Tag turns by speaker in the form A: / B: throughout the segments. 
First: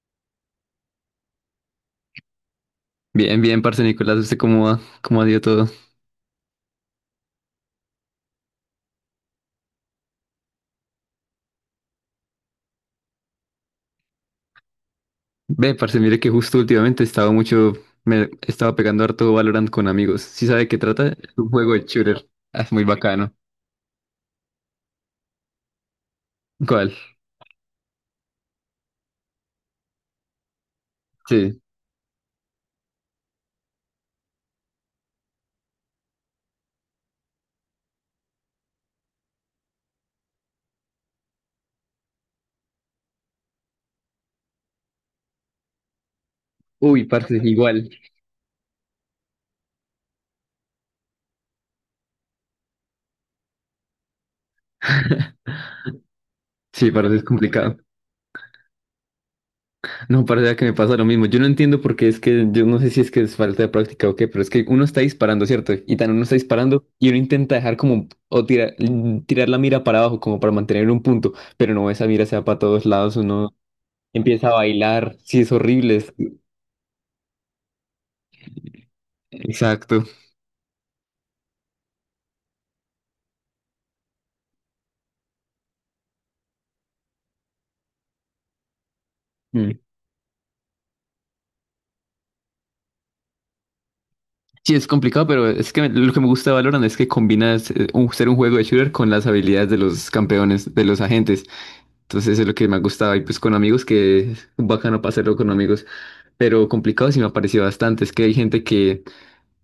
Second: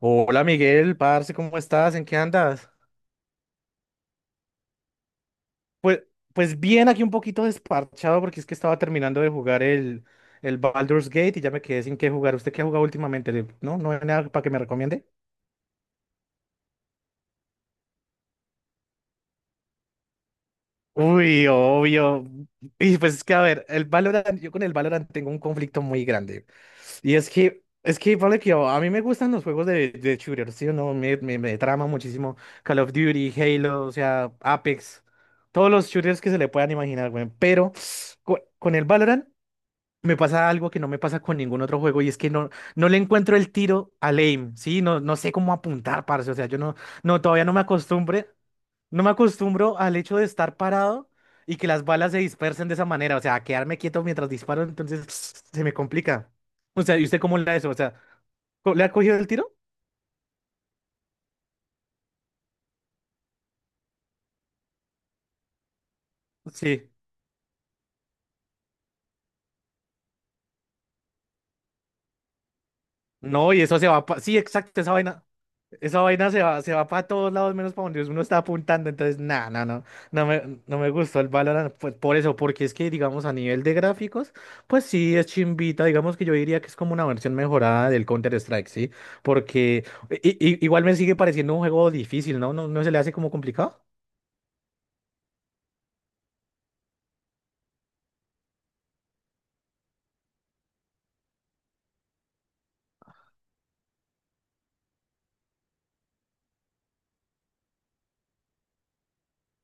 A: Hola Miguel, parce, ¿cómo estás? ¿En qué andas?
B: Bien, bien, parce Nicolás, ¿usted cómo va? ¿Cómo ha ido todo?
A: Pues, pues bien, aquí un poquito desparchado porque es que estaba terminando de jugar el Baldur's Gate y ya me quedé sin qué jugar. ¿Usted qué ha jugado últimamente? ¿No? ¿No hay nada para que me recomiende?
B: Ve, parce, mire que justo últimamente estaba mucho, me estaba pegando harto Valorant con amigos. ¿Sí sabe de qué trata? Es
A: Uy,
B: un juego de
A: obvio.
B: shooter. Ah, es muy
A: Y pues es
B: bacano.
A: que, a ver, el Valorant, yo con el Valorant tengo un conflicto muy grande.
B: ¿Cuál?
A: Y es que, vale que a mí me gustan los juegos de shooter, ¿sí o no? Me
B: Sí.
A: trama muchísimo Call of Duty, Halo, o sea, Apex, todos los shooters que se le puedan imaginar, güey. Pero con el Valorant me pasa algo que no me pasa con ningún otro juego y es que no le encuentro el tiro al aim, ¿sí? No sé cómo apuntar, parce, o sea, yo no,
B: Uy,
A: no,
B: parce,
A: todavía
B: igual.
A: no me acostumbro al hecho de estar parado y que las balas se dispersen de esa manera, o sea, a quedarme quieto mientras disparo, entonces se me complica. O
B: Sí,
A: sea, ¿y
B: parce,
A: usted
B: es
A: cómo le da eso? O
B: complicado.
A: sea, ¿le ha cogido el tiro?
B: No, parce, vea que me pasa lo mismo. Yo no entiendo por qué es que, yo no sé si es que es falta de práctica o qué, pero es que uno está disparando, ¿cierto? Y tan uno está disparando
A: Sí.
B: y uno intenta dejar como, tirar la mira para abajo como para mantener un punto, pero no, esa mira se va para todos lados,
A: No,
B: uno...
A: y eso se va sí,
B: Empieza a
A: exacto, esa
B: bailar,
A: vaina.
B: sí, es horrible.
A: Esa vaina se va para todos lados menos para donde uno está apuntando, entonces nada,
B: Exacto.
A: no me gustó el Valorant, pues por eso, porque es que digamos a nivel de gráficos, pues sí es chimbita, digamos que yo diría que es como una versión mejorada del Counter-Strike, ¿sí?
B: Mm.
A: Porque igual me sigue pareciendo un juego difícil, ¿no? No se le hace como complicado?
B: Sí, es complicado, pero es que lo que me gusta de Valorant es que combinas ser un juego de shooter con las habilidades de los campeones, de los agentes. Entonces, eso es lo que me ha gustado. Y pues con amigos, que es bacano pasarlo con amigos. Pero complicado sí me ha parecido bastante. Es que hay gente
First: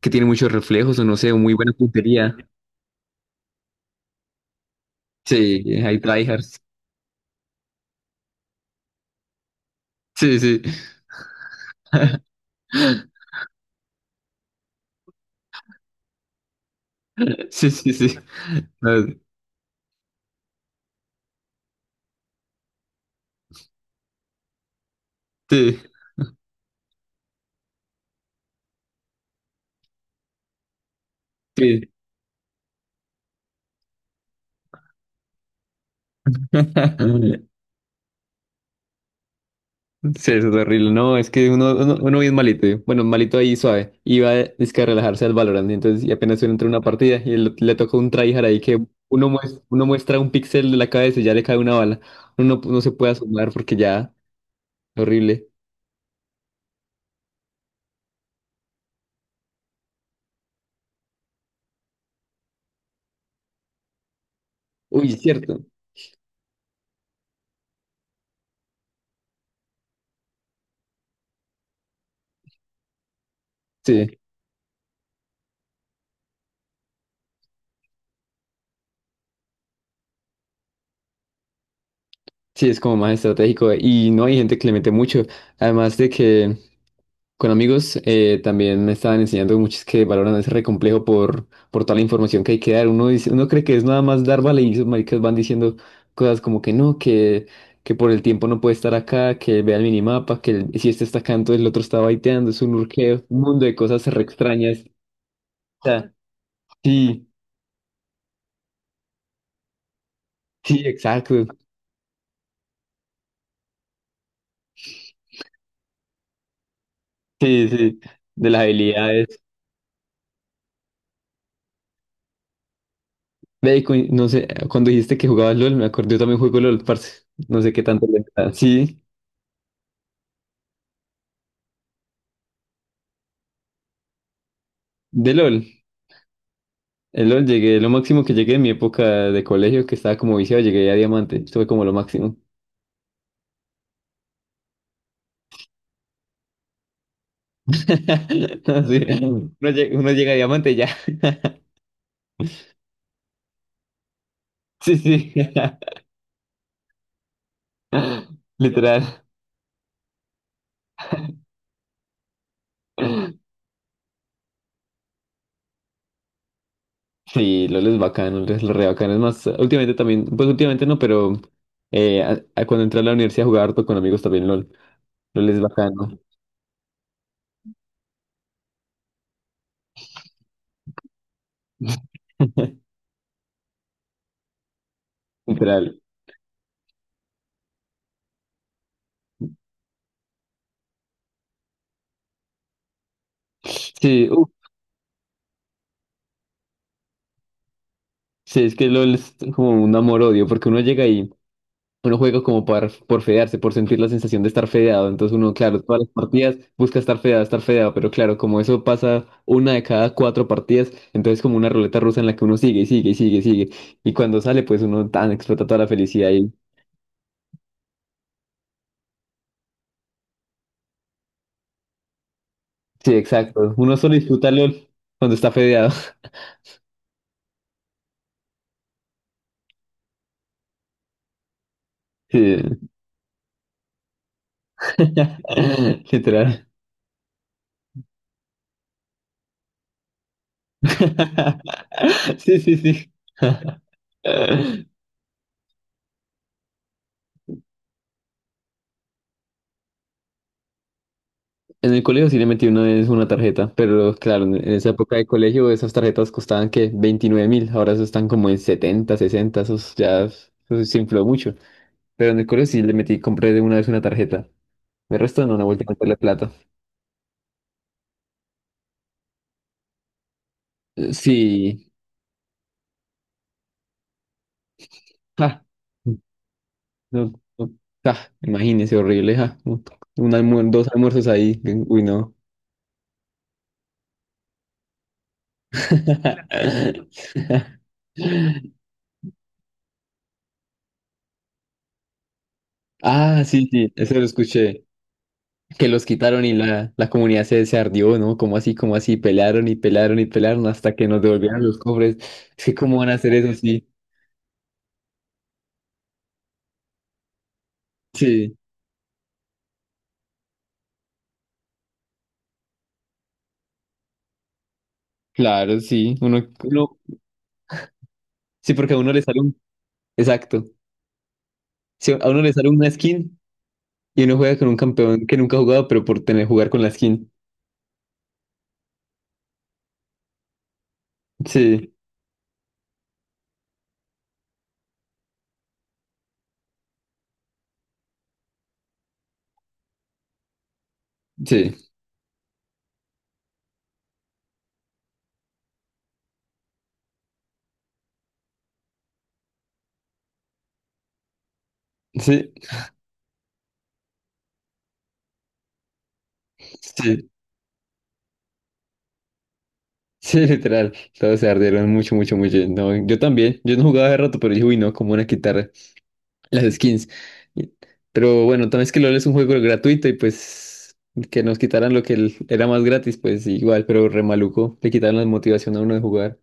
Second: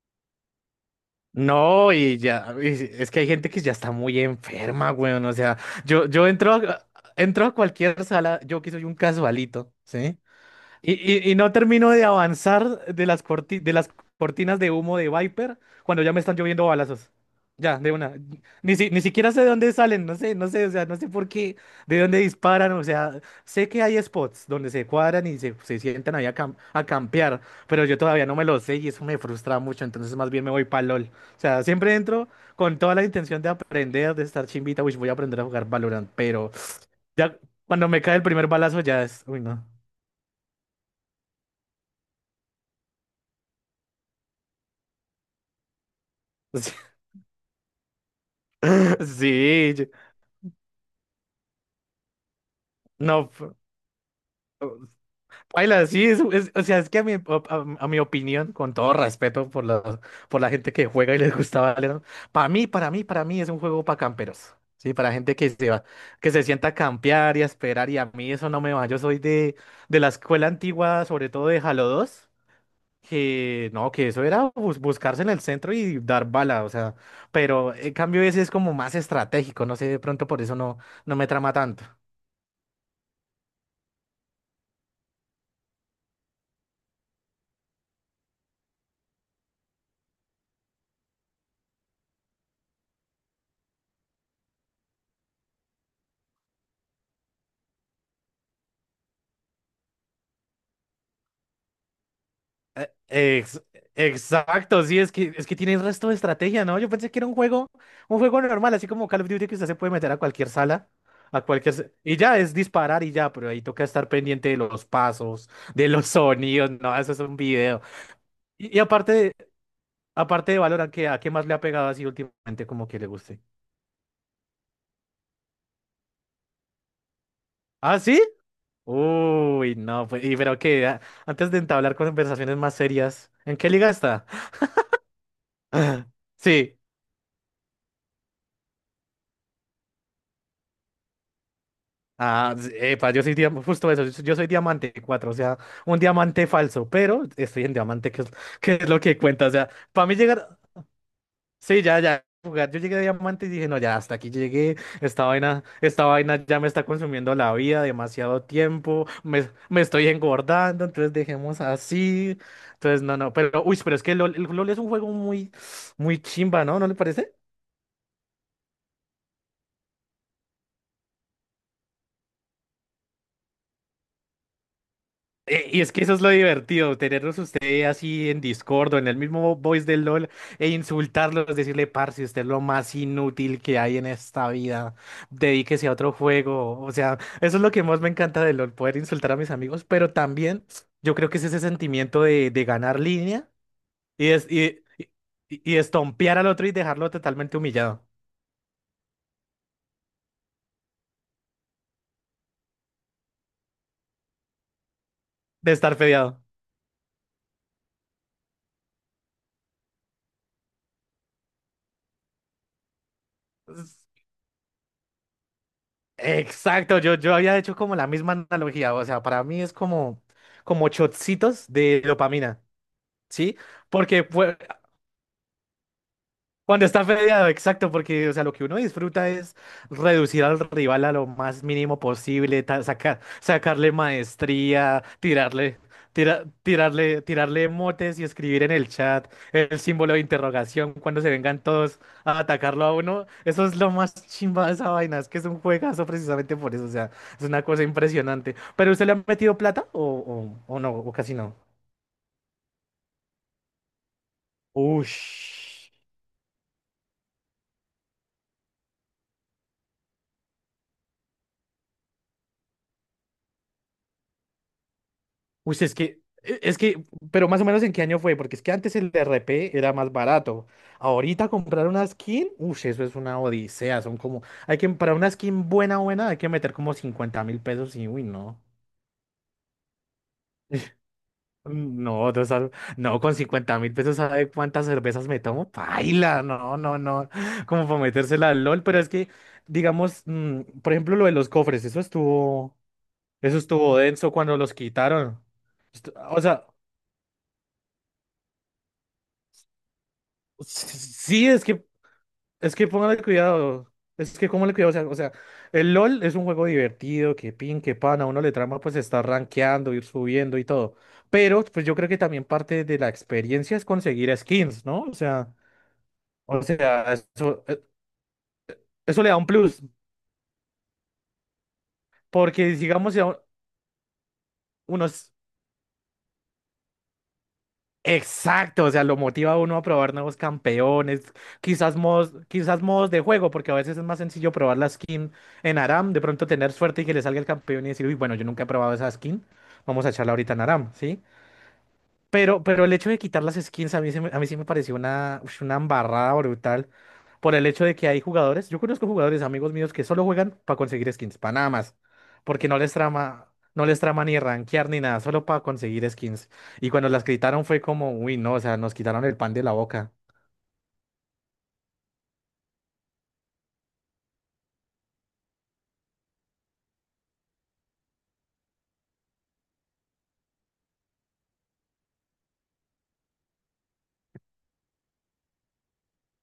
B: que tiene muchos reflejos o no sé, muy buena
A: No, y
B: puntería.
A: ya, es que hay gente que ya está muy enferma, weón, o sea,
B: Sí, hay
A: yo entro,
B: tryhards.
A: entro a cualquier sala, yo que soy un casualito, ¿sí?
B: Sí, sí.
A: Y, y no termino de avanzar de las cortinas de humo de Viper cuando ya me están lloviendo balazos.
B: Sí,
A: Ya,
B: sí,
A: de una.
B: sí.
A: Ni
B: No,
A: siquiera sé de dónde salen, o sea, no sé por qué, de dónde disparan, o sea, sé que hay spots donde se cuadran se
B: sí,
A: sientan ahí a, a campear, pero yo todavía no me lo sé y eso me frustra mucho, entonces más bien me voy para LOL. O sea,
B: sí.
A: siempre entro con toda la intención de aprender, de estar chimbita, uy, voy a aprender a jugar Valorant, pero ya cuando me cae el primer balazo ya es, uy, no.
B: Sí, eso es horrible. No, es que uno bien malito. Yo. Bueno, malito ahí suave. Iba es que a relajarse al Valorant. Y entonces, y apenas uno entra una partida y le toca un tryhard ahí que
A: Sí,
B: uno muestra un píxel de la cabeza y ya le cae una bala. Uno no se puede
A: no,
B: asomar porque ya, horrible.
A: paila, sí, o sea, es que a a mi opinión, con todo respeto por la gente que juega y les gusta Valorant, para mí es un juego para camperos, sí,
B: Uy,
A: para
B: es
A: gente que
B: cierto.
A: se va, que se sienta a campear y a esperar, y a mí eso no me va, yo soy de la escuela antigua, sobre todo de Halo 2, que no, que
B: Sí,
A: eso era buscarse en el centro y dar bala, o sea, pero en cambio ese es como más estratégico, no sé, de pronto por eso no me trama tanto.
B: sí, es como más estratégico. Y no hay gente que le mete mucho. Además de que. Con amigos, también me estaban enseñando muchos que valoran ese re complejo por toda la información que hay que dar. Uno dice, uno cree que es nada más dar vale y esos maricas van diciendo cosas como que no, que por el tiempo no puede estar acá, que vea el minimapa, que si este está acá, entonces el otro está baiteando, es un urqueo,
A: Eh,
B: un
A: ex-
B: mundo de cosas re
A: exacto,
B: extrañas.
A: sí, es que tiene el
B: O
A: resto
B: sea,
A: de estrategia, ¿no? Yo pensé que era
B: sí,
A: un juego normal, así como Call of Duty que usted se puede meter a cualquier
B: sí,
A: sala, a
B: exacto.
A: cualquier... y ya es disparar y ya, pero ahí toca estar pendiente de los pasos, de los sonidos, no, eso es un
B: Sí,
A: video.
B: sí, de las
A: Y,
B: habilidades.
A: aparte de Valorant, ¿qué, a qué más le ha pegado así últimamente como que le guste?
B: Ve, y no sé, cuando dijiste que jugabas LOL, me acordé, yo también juego LOL, parce. No sé qué
A: ¿Ah,
B: tanto
A: sí?
B: le da. Sí,
A: Uy, no, pues, y pero que antes de entablar conversaciones más serias, ¿en qué liga está?
B: de LOL.
A: Sí.
B: El LOL llegué, lo máximo que llegué en mi época de colegio, que estaba como viciado, llegué a diamante. Esto fue como lo máximo.
A: Ah, epa, yo soy justo eso, yo soy diamante 4, o sea, un diamante falso, pero estoy en diamante, que es lo
B: Sí,
A: que cuenta, o sea,
B: uno llega,
A: para
B: uno
A: mí
B: llega a
A: llegar,
B: diamante y ya.
A: sí, ya, jugar, yo llegué a diamante y dije, no, ya, hasta aquí llegué,
B: Sí, sí.
A: esta vaina ya me está consumiendo la vida, demasiado
B: Literal.
A: tiempo, me estoy engordando, entonces dejemos así, entonces, no, no, pero, uy, pero es que LOL, el LOL es un juego muy, muy chimba, ¿no? ¿No le parece?
B: Sí, LOL es bacano, LOL es re bacano. Es más, últimamente también, pues últimamente no, pero a cuando entré a la universidad jugaba harto con amigos también LOL. LOL es
A: Y es que eso
B: bacano.
A: es lo divertido, tenerlos ustedes así en Discord o en el mismo voice del LOL e insultarlos, decirle, parce, usted es lo más inútil que hay en esta vida, dedíquese a
B: Literal.
A: otro juego. O sea, eso es lo que más me encanta de LOL, poder insultar a mis amigos, pero también yo creo que es ese sentimiento de ganar línea y,
B: Sí, uf,
A: es, y, y estompear al otro y dejarlo totalmente humillado,
B: sí, es que LOL es como un amor-odio, porque uno llega y uno juega como por fedearse, por sentir la sensación de estar fedeado. Entonces uno,
A: de
B: claro,
A: estar
B: todas las
A: fedeado.
B: partidas busca estar fedeado, pero claro, como eso pasa una de cada cuatro partidas, entonces como una ruleta rusa en la que uno sigue y sigue y sigue y sigue. Y cuando sale, pues uno tan explota toda la felicidad. Y,
A: Exacto, yo había hecho como la misma analogía, o sea, para mí es como, como shotcitos de dopamina,
B: sí,
A: ¿sí?
B: exacto. Uno solo
A: Porque
B: disfruta
A: fue-
B: LOL cuando está fedeado.
A: cuando está fedeado, exacto, porque o sea, lo que uno disfruta es reducir al rival a lo más mínimo posible,
B: Sí.
A: sacarle maestría,
B: Literal.
A: tirarle motes y escribir en el chat el símbolo de interrogación cuando se vengan todos a
B: Sí, sí,
A: atacarlo a
B: sí.
A: uno. Eso es lo más chimba de esa vaina, es que es un juegazo precisamente por eso, o sea, es una cosa impresionante. ¿Pero usted le ha metido plata o no, o casi no?
B: En el colegio sí le metí una vez una tarjeta, pero claro, en esa época de colegio esas
A: Ush.
B: tarjetas costaban que 29.000, ahora eso están como en 70, 60, esos ya eso se infló mucho. Pero en el colegio sí le metí, compré de una vez una tarjeta. El resto no, no
A: Uy,
B: volví a meterle plata.
A: es que, pero más o menos en qué año fue, porque es que antes el DRP era más barato. Ahorita comprar
B: Sí,
A: una skin, uy, eso es una odisea, son como, hay que, para una
B: ja,
A: skin buena, buena, hay que meter como
B: no,
A: cincuenta mil
B: no,
A: pesos y,
B: ja,
A: uy, no.
B: imagínese, horrible, ja. Un dos almuerzos ahí, uy,
A: Mm,
B: no.
A: no, con 50.000 pesos, ¿sabe cuántas cervezas me tomo? Paila, no, como para metérsela al LOL, pero es que, digamos, mm, por ejemplo, lo de los cofres,
B: Ah,
A: eso
B: sí, sí,
A: estuvo
B: eso lo
A: denso cuando los
B: escuché.
A: quitaron.
B: Que los
A: O
B: quitaron y
A: sea,
B: la comunidad se ardió, ¿no? Como así, pelearon y pelearon y pelearon hasta que nos
A: sí,
B: devolvieron
A: es
B: los
A: que
B: cofres. Es que
A: es que
B: cómo van a
A: póngale
B: hacer eso, sí.
A: cuidado. Es que, ¿cómo le cuidado? O sea, el LOL es un juego divertido, que pin, que pan, a uno le
B: Sí,
A: trama pues estar rankeando, ir subiendo y todo. Pero, pues yo creo que también parte de la experiencia es conseguir skins, ¿no?
B: claro, sí.
A: Eso,
B: Sí, porque a uno le
A: eso le da
B: sale
A: un
B: un,
A: plus.
B: exacto. Sí, a uno le sale
A: Porque,
B: una
A: digamos, si a un-
B: skin y uno juega con un campeón
A: unos.
B: que nunca ha jugado, pero por tener jugar con la skin.
A: Exacto, o sea, lo motiva a uno a probar nuevos campeones,
B: Sí,
A: quizás modos de juego, porque a veces es más sencillo probar la skin en Aram, de pronto tener suerte y que le salga el campeón y decir, uy, bueno, yo nunca he probado esa skin, vamos a echarla ahorita en Aram, ¿sí?
B: sí,
A: Pero el hecho de quitar las skins a mí, a mí sí me pareció una, ush, una embarrada brutal por el hecho de que hay jugadores, yo conozco jugadores, amigos míos, que solo juegan para conseguir skins, para nada más,
B: sí,
A: porque no les trama, no les trama ni rankear ni nada, solo para conseguir skins. Y cuando las
B: sí.
A: quitaron fue como, uy, no, o sea, nos quitaron el pan de la boca.
B: Sí, literal, todos se ardieron mucho, mucho, mucho. No, yo también, yo no jugaba hace rato, pero dije, uy, no, cómo van a quitar las skins. Y... Pero bueno, también es que LOL es un juego gratuito y pues que nos quitaran lo que era más gratis, pues igual, pero re maluco, le quitaron la motivación a uno de jugar.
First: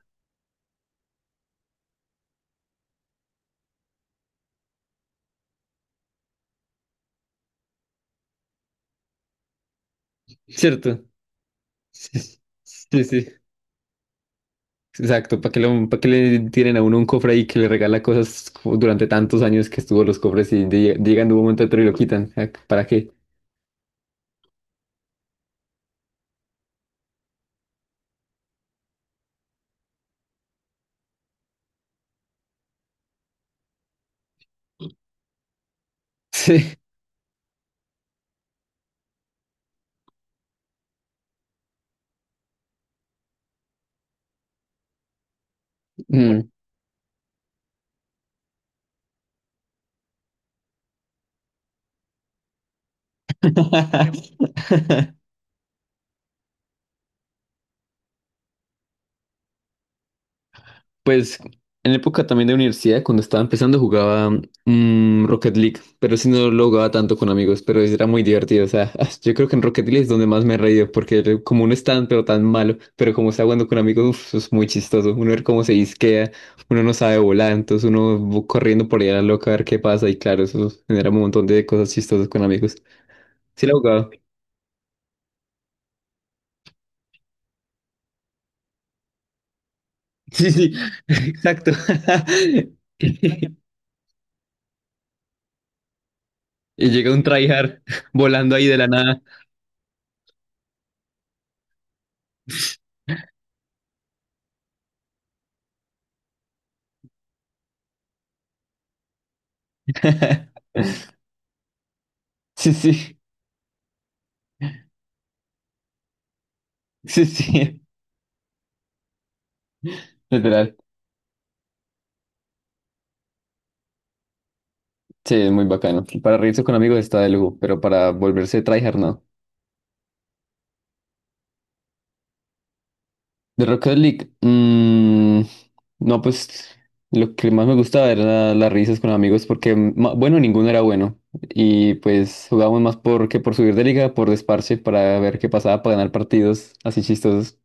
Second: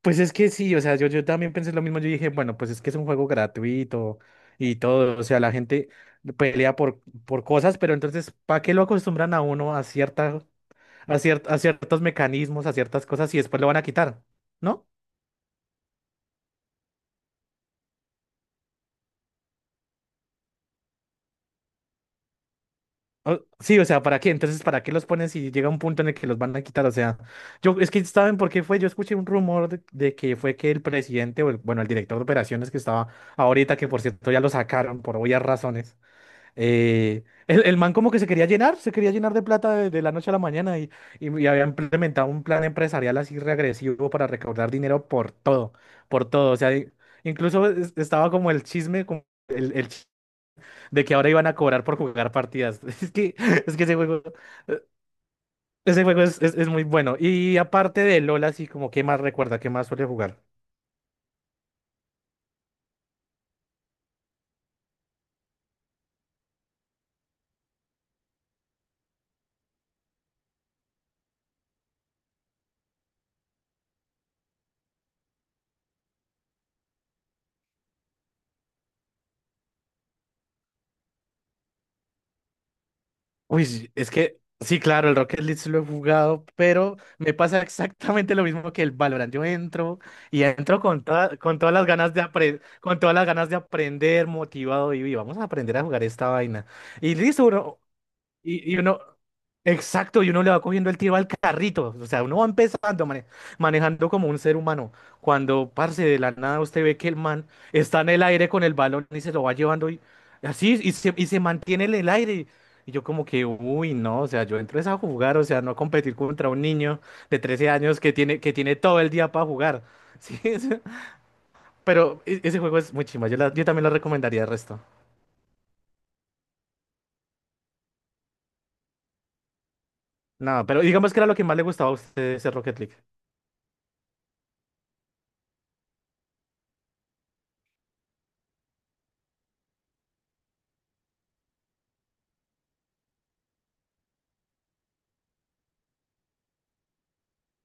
A: Pues es que sí, o sea, yo también pensé lo mismo, yo dije, bueno, pues es que es un juego gratuito y todo, o sea, la gente pelea por cosas, pero entonces, ¿para qué lo acostumbran a uno a cierta,
B: ¿Cierto?
A: a ciertos mecanismos, a
B: Sí, sí,
A: ciertas
B: sí.
A: cosas y después lo van a quitar? ¿No?
B: Exacto, ¿para que le tienen a uno un cofre ahí que le regala cosas como durante tantos años que estuvo los cofres y llegan de un momento a otro y lo quitan? ¿Ah, ¿para qué?
A: Sí, o sea, ¿para qué? Entonces, ¿para qué los pones si llega un punto en el que los van a quitar? O sea, yo, es que ¿saben por qué fue? Yo escuché un rumor de que fue que el presidente, bueno, el director de operaciones que estaba ahorita, que por cierto ya lo sacaron por obvias razones.
B: Sí.
A: El man como que se quería llenar de plata de la noche a la mañana y, y había implementado un plan empresarial así regresivo para recaudar dinero por todo, por
B: Mm.
A: todo. O sea, incluso estaba como el chisme, como el, de que ahora iban a cobrar por jugar partidas. Es que eh, ese juego es muy bueno. Y aparte de LOL, así como, ¿qué más recuerda? ¿Qué más suele jugar?
B: Pues en época también de universidad, cuando estaba empezando, jugaba Rocket League, pero sí no lo jugaba tanto con amigos, pero era muy divertido. O sea, yo creo que en Rocket League es donde más me he reído, porque como uno es tan, pero tan malo, pero como está jugando con amigos, uf, eso es muy chistoso. Uno ver cómo se disquea, uno no sabe volar, entonces uno va corriendo por ahí a la loca a ver qué pasa, y claro, eso genera un montón de cosas chistosas con amigos. Sí,
A: Uy,
B: la
A: sí,
B: jugaba.
A: es que sí, claro, el Rocket League sí lo he jugado, pero me pasa exactamente lo mismo que el Valorant. Yo entro y
B: Sí, sí,
A: entro con
B: exacto.
A: todas las ganas de con todas las ganas de aprender, motivado y "Uy, vamos a aprender a jugar esta vaina".
B: Y llega
A: Y
B: un
A: listo,
B: tryhard
A: bro,
B: volando ahí
A: y, y
B: de la
A: uno,
B: nada.
A: exacto, y uno le va cogiendo el tiro al carrito. O sea, uno va empezando manejando como un ser humano. Cuando, parce, de la nada usted ve que el man está en el aire con el balón y se lo va llevando y así, y se mantiene en el aire.
B: Sí,
A: Y yo
B: sí,
A: como que, uy, no, o sea, yo entro es a jugar, o sea, no a competir contra un niño
B: sí,
A: de 13
B: sí,
A: años que tiene todo el día para jugar. Sí, es-
B: literal.
A: pero ese juego es muy chimba, yo, yo también lo recomendaría el resto.
B: Sí, es muy bacano. Para reírse con amigos está de lujo, pero para volverse tryhard no.
A: No, pero digamos que era lo que más le gustaba a usted de ese Rocket League.
B: De Rocket League, mm, no, pues lo que más me gustaba era las risas con amigos porque, bueno, ninguno era bueno. Y pues jugábamos más por que por subir de liga, por desparche, para ver qué pasaba, para ganar partidos así chistosos.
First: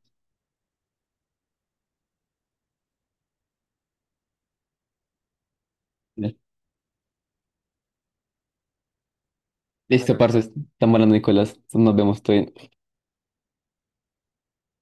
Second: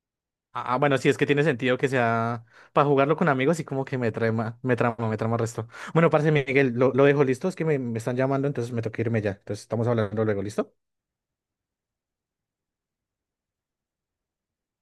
A: Ah, ah, bueno, sí, es que tiene sentido que sea para jugarlo con amigos y como que me trama resto. Bueno, parce Miguel, lo dejo listo, es que me están llamando, entonces me toca irme ya. Entonces estamos
B: Listo,
A: hablando
B: parce,
A: luego, ¿listo?
B: estamos hablando, Nicolás. Nos vemos, todo bien.